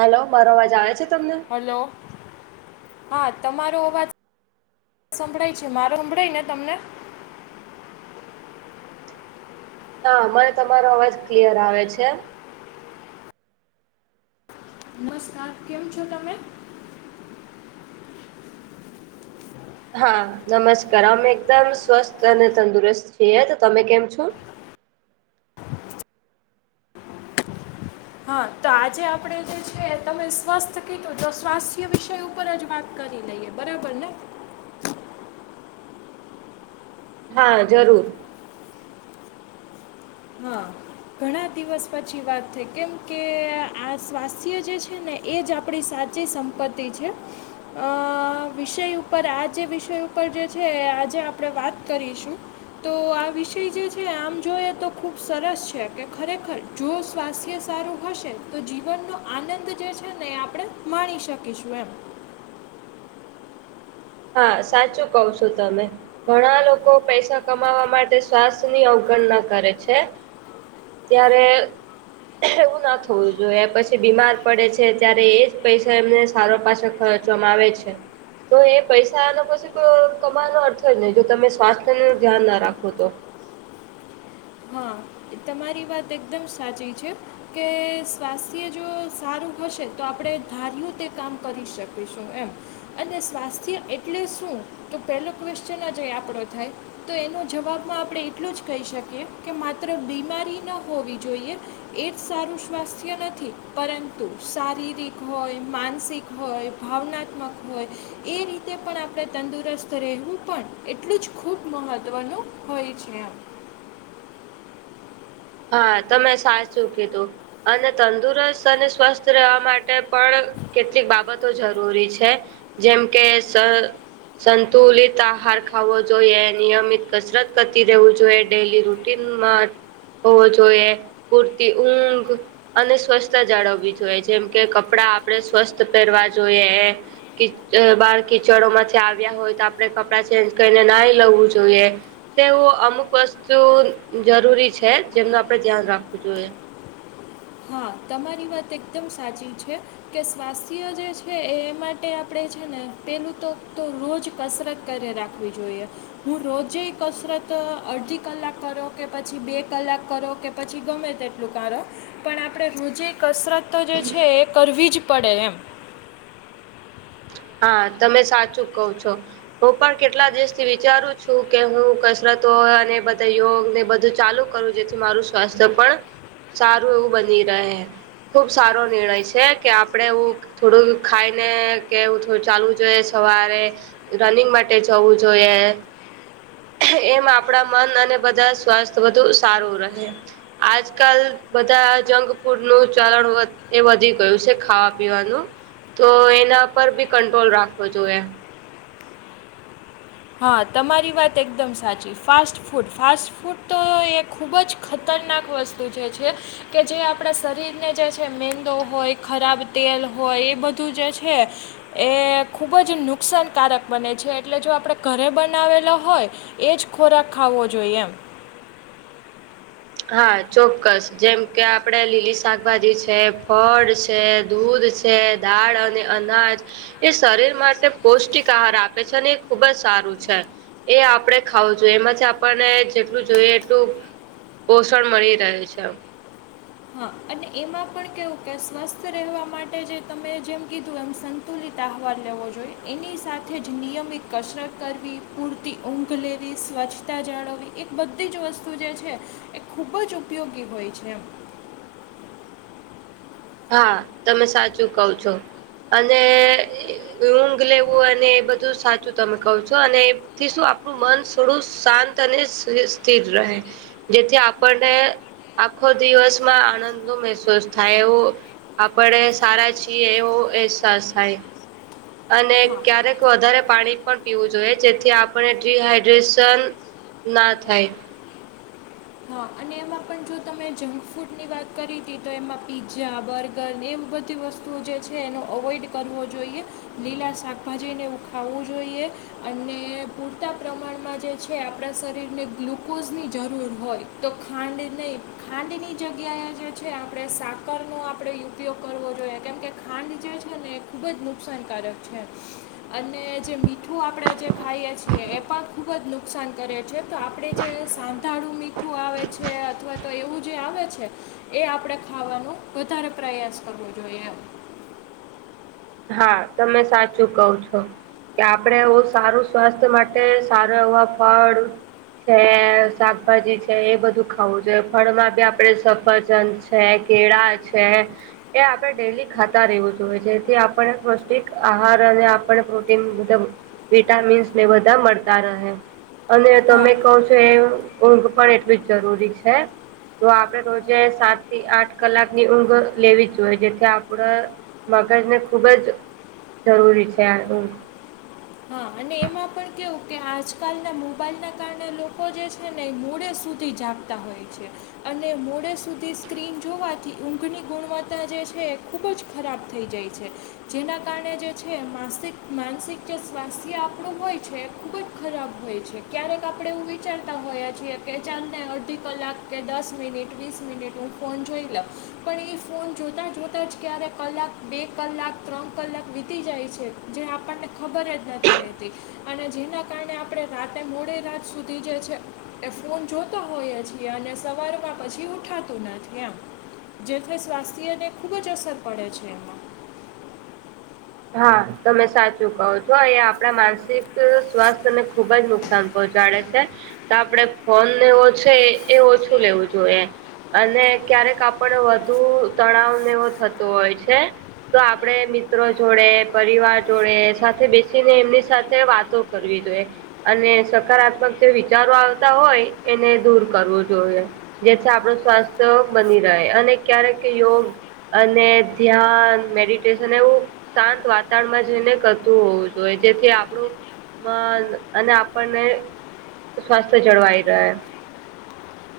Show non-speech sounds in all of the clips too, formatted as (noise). Hello મારો અવાજ આવે છે તમને હલો હા તમારો અવાજ (unintelligible) સંભળાય છે મારો સંંભળાય ને તમને હા મને તમારો અવાજ ક્લિયર આવે છે નમસ્કાર કેમ છો તમે હા નમસ્કાર અમે એકદમ સ્વસ્થ અને તંદુરસ્ત છીએ તો તમે કેમ છો હા તો આજે આપણે જે છે તમે સ્વસ્થ કીધું જો સ્વાસ્થ્ય વિષય ઉપર જ વાત કરી લઈએ બરાબર ને હા જરૂર હા ઘણા દિવસ પછી વાત થઈ કેમ કે આ સ્વાસ્થ્ય જે છે. ને- એ જ આપણી સાચી સંપત્તિ છે. અ વિષય ઉપર આ જે વિષય ઉપર જે છે આજે આપણે વાત કરીશું. તો આ વિષય જે છે આમ જોઈએ તો ખૂબ સરસ છે કે ખરેખર જો સ્વાસ્થ્ય સારું હશે તો જીવનનો આનંદ જે છે ને એ આપણે માણી શકીશું એમ હા સાચું કઉ છો તમે- ઘણા લોકો પૈસા કમાવા માટે શ્વાસ ની અવગણના કરે છે. ત્યારે- એવું ના થવું જોઈએ પછી બીમાર પડે છે ત્યારે એજ પૈસા એમને સારો પાછ ખર આવે છે. તો એ- પૈસાનો પછી કો કમાવાનો અર્થ જ નહી જો તમે સ્વાસ્થ્યનુ ધ્યાન ના રાખો તો હા તમારી વાત એકદમ સાચી છે. કે સ્વાસ્થ્ય જો સારું હશે તો આપણે ધાર્યું તે કામ કરી શકીશું એમ. અને સ્વાસ્થ્ય એટલે શું? તો પેલો ક્વેશ્ચન જ એ આપણો થાય- તો એનો જવાબમાં આપડે એટલું જ કહી શકીએ કે માત્ર બીમારી ન હોવી જોઈએ. એ જ સારું સ્વાસ્થ્ય નથી પરંતુ શારીરિક હોય, માનસિક હોય, ભાવનાત્મક હોય એ રીતે પણ આપડે તંદુરસ્ત રહેવું પણ એટલું જ ખૂબ મહત્ત્વનું હોય છે. હા તમે સાચું કીધું અને તંદુરસ્ત અને સ્વસ્થ રહેવા માટે પણ કેટલીક બાબતો જરૂરી છે જેમ કે સર સંતુલિત આહાર ખાવો જોઈએ નિયમિત કસરત કરતી રહેવું જોઈએ ડેલી રૂટ ટીન મા હોવો જોઈએ પૂરતી ઊંઘ. અને સ્વચસ્છતા જાળવવી જોઈએ જેમ કે કપડા આપણેે સ્વસ્થ પહેરવા જોઈએ. બાર કિચડ માંથી આવ્યા હોય તો આપડે કપડાં ચેન્જ કરીને નાઈ લવવું જોઈએ. તેવું અમુક વસ્તુ જરૂરી છે જેમનું આપડે ધ્યાન રાખવું જોઈએ. હા તમારી વાત એકદમ સાચી છે. કે સ્વાસ્થ્ય જે છે એ માટે આપણે છે ને પેલું તો રોજ કસરત કર્યા રાખવી જોઈએ. હું રોજે કસરત અડધી કલાક કરો કે પછી બે કલાક કરો કે પછી ગમે તેટલું કારો પણ આપણે રોજે કસરત તો જે છે એ કરવી જ પડે એમ. હા તમે સાચું કહો છો. હું પણ કેટલા દિવસથી વિચારું છું કે હું કસરતો અને બધા યોગ ને બધું ચાલુ કરું જેથી મારું સ્વાસ્થ્ય પણ સારું એવું બની રહે ખૂબ સારો નિર્ણય છે કે આપણે એવુ થોડુંક ખાઈને કેવું થોડું ચાલવું જોઈએ સવારે રનિંગ માટે જવું જોઈએ. એમ આપણા મન અને બધા સ્વાસ્થ્ય બધું સારું રહે આજકાલ બધા જંક ફૂડ નું ચાલણ વધ એ વધી ગયું છે ખાવા પીવાનું તો એના પર બી કંટ્રોલ રાખવો જોઈએ. હા તમારી વાત એકદમ સાચી ફાસ્ટ ફૂડ ફાસ્ટ ફૂડ તો એ ખૂબ જ ખતરનાક વસ્ત (unintelligible) છે કે જે આપણા શરીર ને જે છે મેંદો હોય ખરાબ તેલ હોય એ બધું જે છે. એ ખુબ જ નુકસાનકારક બને છે એટલે જો આપડે ઘરે બનાવેલો હોય એ જ ખોરાક ખાવો જોઈએ એમ. હા ચોક્કસ જેમ કે આપડે લીલી શાકભાજી છે, ફળ છે, દૂધ છ તે દાળ અને અનાજ એ શરીર માટે પૌષ્ટિક આહાર આપે છે અને એ ખૂબ જ સારું છે. એ આપડે ખાવું જોઈએ એમાંથી આપણને જેટલું જોઈએ એટલું- પોષણ મળી રહે છે. હા અને એમાં પણ કેવું કે સ્વસ્થ રહેવા માટે જે તમે જેમ કીધું એમ સન તુલિત આહવાલ લેવો જોઈએ એની સાથે જ નિયમિત કસરત કરવી પૂર તિ ઊંઘ લેવી, સ્વચ્છતા જાળવવી એ બધી જ વસ્તુ જે છે એ ખૂબ જ ઉપયોગી હોય છે એમ. હા તમે સાચું કવ છો અને ઊંઘ લેવું અને એ બધું સાચું તમે કવ છો અને એનથી શું આપણું મન થોડું શાંત અને સ્થિ સ્થિર રહે. જેથી આપણને આખો દિવસમાં આણંદનુ મહેસૂસ થાય એવો આપણે સારા છીએ એવો અહેસાસ થાય. અને હા ક્યારેક વધારે પાણી પણ પીવું જોઈએ જેથી આપણે ડીહાઈડ્રેશન ના થાય. હા અને એમ માં પણ જો તમે જંક ફૂડની વાત કરી તી તો એમાં પીઝા, બર્ગર ને એમ બધી વસ્ તું જે છે એનો અવોઈડ કરવો જોઈએ. લીલા શાકભાજીને એવું ખાવું જોઈએ અને પૂરતા પ્રમાણમાં જે છે આપણા શરીરને ગ્લુકોઝની જરૂર હોય. તો ખાંડ નહીં, ખાંડની જગ્યાએ જે છે આપણે સાકરનો આપણે ઉપયોગ કરવો જોઈએ કેમ કે ખાંડ જે છે ને એ ખુબ જ નુકસાનકારક છે. અને જે મીઠું આપણે જે ખાઈએ છીએ એ પણ ખૂબ જ નુકસાન કરે છે. તો આપડે જે સાંધાળું મીઠું આવે છે અથવા તો એવું જે આવે છે. એ આપણે ખાવાનો વધારે પ્રયાસ કરવો જોઈએ એમ. હા, તમે સાચું કવ છો. કે આપણે એવું સારું સ્વાસ્થ્ય માટે સારા એવા ફળ છે શાકભાજી છે એ બધું ખાવું જોઈએ ફળમાં બી આપડે સફરજન છે કેળા છે એ આપણે ડેલી ખાતા રહેવું જોઈએ જેથી આ આપણે પૌષ્ટિક આહાર અને આપણે પ્રોટીન બધાં વિટામીન્સને બધાં મળતા રહે અને હા તમે કવ છો એવું ઊંઘ પણ એટલી જ જરૂરી છે. તો આપણે રોજે સાતથી આઠ કલાકની ઊંઘ લેવી જ જોઈએ જેથી આપણે મગજને ખુબ જ જરૂરી છે આ ઊન્ઘ. હા અને એમાં પણ કેવું કે આજકાલના મોબાઈલના કારણે લોકો જે છે ને એ મોળે સુધી જાગ તા હોય છે. અને મોડે સુધી સ્ક્રીન જોવાથી ઊંઘની ગુણવત્તા જે છે ખૂબ જ ખરાબ થઈ જાય છે જેના કારણે જે છે માસિક માનસિક જે સ્વાસ્થ્ય આપણું હોય છે એ ખૂબ જ ખરાબ હોય છે ક્યારેક આપણે એવું વિચારતા હોએ છીએ. કે ચાલને અડઢી કલાક કે દસ મિનિટ, વીસ મિનિટ હું ફોન જોઈ લઉં. પણ ઈ ફોન જોતાં જોતાં જ ક્યારે કલાક, બે કલાક, ત્રણ કલાક વીતી જાય છે. જે આપણને ખબર જ નથી રહેતી અને જેના કારણે આપણે રાતે મોડી રાત સુધી જે છે. એ ફોન જોતો હોયે છીએ અને સવારમાં પછી ઉઠાતું નથી એમ. જેથી સ્વાસ્થ્યને ખૂબ જ અસર પડે છે. હા, તમે સાચું કહો છો એ આપણા માનસિક સ્વાસ્થ્યને ખૂબ જ નુકસાન પહોંચાડે છે તો આપણેે ફોનને એવો છે એ ઓછું લેવું જોઈએ. અને ક્યારેક આપણે વધુ તણાવને એવું થતો હોય છે. તો આપણે મિત્રો જોડે પરિવાર જોડે સાથે બેસીને એમની સાથે વાતો કરવી જોઈએ. અને સકારાત્મક જે વિચારો આવતા હોય એને દૂર કરવું જોએ. જેથી આપણુ સ્વાસ્થ્ય બની રહે અને ક્યારેક યોગ અને ધ્યાન મેડિટેશન એવું શાંત વાતાવરણમાં જઈને કરતું હોવું જોઈએ જેથી આપણું અને આપણને સ્વાસ્થ્ય જળવાઈ રહે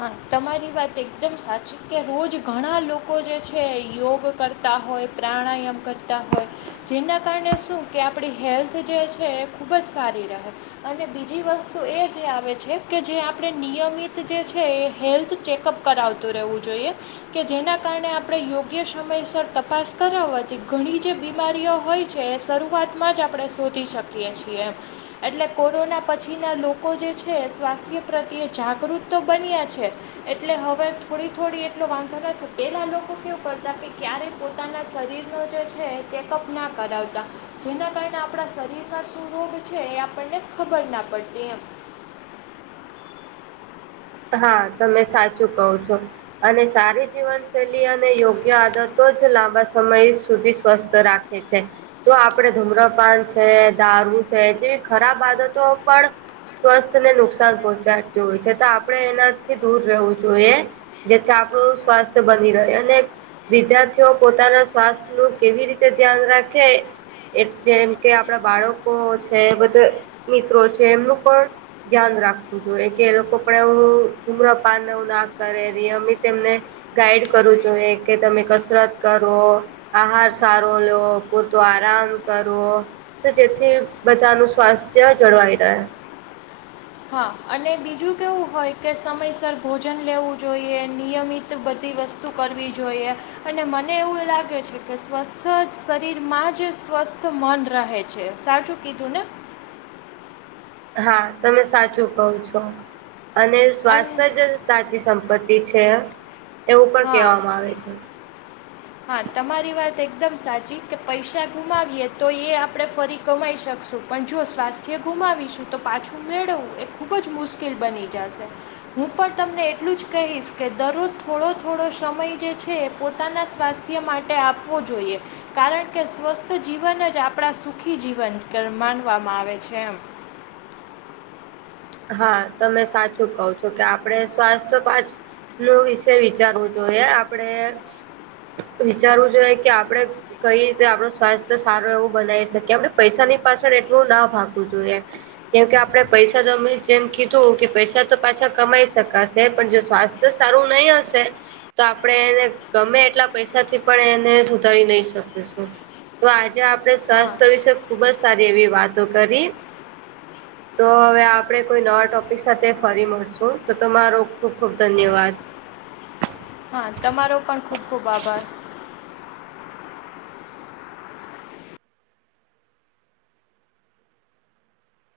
હા તમારી વાત એકદમ સાચી કે રોજ ઘણા લોકો જે છે યોગ કરતા હોય પ્રાણાયામ કરતા હોય જેના કારણે શું કે આપણી હેલ્થ જે છે એ ખૂબ જ સારી રહે અને બીજી વસ્તુ એ જે આવે છે કે જે આપણે નિયમિત જે છે એ હેલ્થ ચેકઅપ કરાવતું રહેવું જોઈએ. કે જેના કારણે આપણે યોગ્ય સમયસર તપાસ કરાવવાથી ઘણી જે બીમારીઓ હોય છે. છે એ શરૂઆતમાં જ આપણે શોધી શકીએ છીએમ. એટલે કોરોના પછીના લોકો જે છે, સ્વાસ્થ્ય પ્રત્યે જાગૃત તો બન્યા છે. એટલે હવે થોડી થોડી એટલો વાંધો ના તો પેલા લોકો કેવું કરતા કે ક્યારે પોતાના શરીરનો જે છે, ચેકઅપ ના કરાવતા. જેના કારણે આપણા શરીરમાં શું રોગ છે, એ આપણને ખબર ના પડતી એમ. હા તમે સાચું કહ છો. અને સારી જીવનશૈલી અને યોગ્ય આદતો જ લાંબા સમય સુધી સ્વસ્થ રા એ છે. તો આપડણે ધમ્રપાન છે, દારૂ છે, જેવી ખરાબ આદતો પણ સ્વસ્થ ને નુકસાન પહોંચાડતું હોય છે, તો આપણે એનાથી દૂર રહેવું જોઈએ. જેથી આપણું સ્વાસ્થ્ય બની રહે અને વિદ્યાર્થીઓ પોતાના સ્વાસ્થ્ય નું કેવી રીતે ધ્યાન રાખે એ જેમ કે આપણા બાળકો છે બધા મિત્રો છે, એમનું પણ ધ્યાન રાખવું જોઈએ કે એ લોકો (inaudible) ધુમ્ર પાન ન ના કરે ર અમી તેમને. ગાઈડ કરું જોઈએ કે તમે કસરત કરો. આહાર સારો લેવ પૂરતો આરામ કરવો. તો જેથી બધાનું સ્વાસ્થ્ય જળવાઈ રહે. હા અને બીજું કેવું હોય કે સમયસર ભોજન લેવું જોઈએ નિયમિત બધી વસ્તુ. તું કરવી જોઈએ. અને મને એવું લાગે છે કે સ્વસ્થ શરીરમાં જ સ્વસ્થ મન રહે છે. સારું કીધું ને હા તમે સાચું કહ છો અને અન સ્વાસ્થ્ય જ સાચી સંપત્તિ છે, એવું પણ હા કહેવામાં આવે છે. હા તમારી વાત એકદમ સાચી કે પૈસા ગુમાવીએ તો એ આપણે ફરી કમાઈ શકશું. પણ જો સ્વાસ્થ્ય ગુમાવીશું તો પાછું મેળવવું એ ખૂબ જ મુશ્કેલ બની જશે. હું પણ તમને એટલું જ કહીશ કે દરરોજ થોડો થોડો સમય જે છે એ પોતાના. સ્વાસ્થ્ય માટે આપવું જોઈએ. કારણ કે સ્વસ્થ જીવન જ આપણા સુખી જીવન માનવામાં આવે છે એમ. હા તમે સાચું કહો છો કે આપણે સ્વાસ્થ્ય પાછ નો વિષય વિચારવું જોઈએ આપણેે વિચારવું જોઈએ કે આપડે. કઈ રીતે આપણો સ્વાસ્થ્ય સારો એવું બનાવી શકીએ આપણે પૈસાની પાછળ એટલું ના ભાગવું જોઈએ. કેમ કે આપડે પૈસા જમી જેમ કીધું કે પૈસા તો પાછા કમાઈ શકાશે પણ જો સ્વાસ્થ્ય સારું નહી હશે. તો આપણે એને ગમે એટલા પૈસાથી પણ એને સુધારી નહી શકીશું. તો આજે આપડે. હા સ્વાસ્થ્ય વિશે ખુબ જ સારી એવી વાતો કરી તો હવે. આપણે કોઈ નવા ટોપિક સાથે ફરી મળશું તો તમારો ખૂબ ખૂબ ધન્યવાદ. હા તમારો પણ ખૂબ ખૂબ આભાર.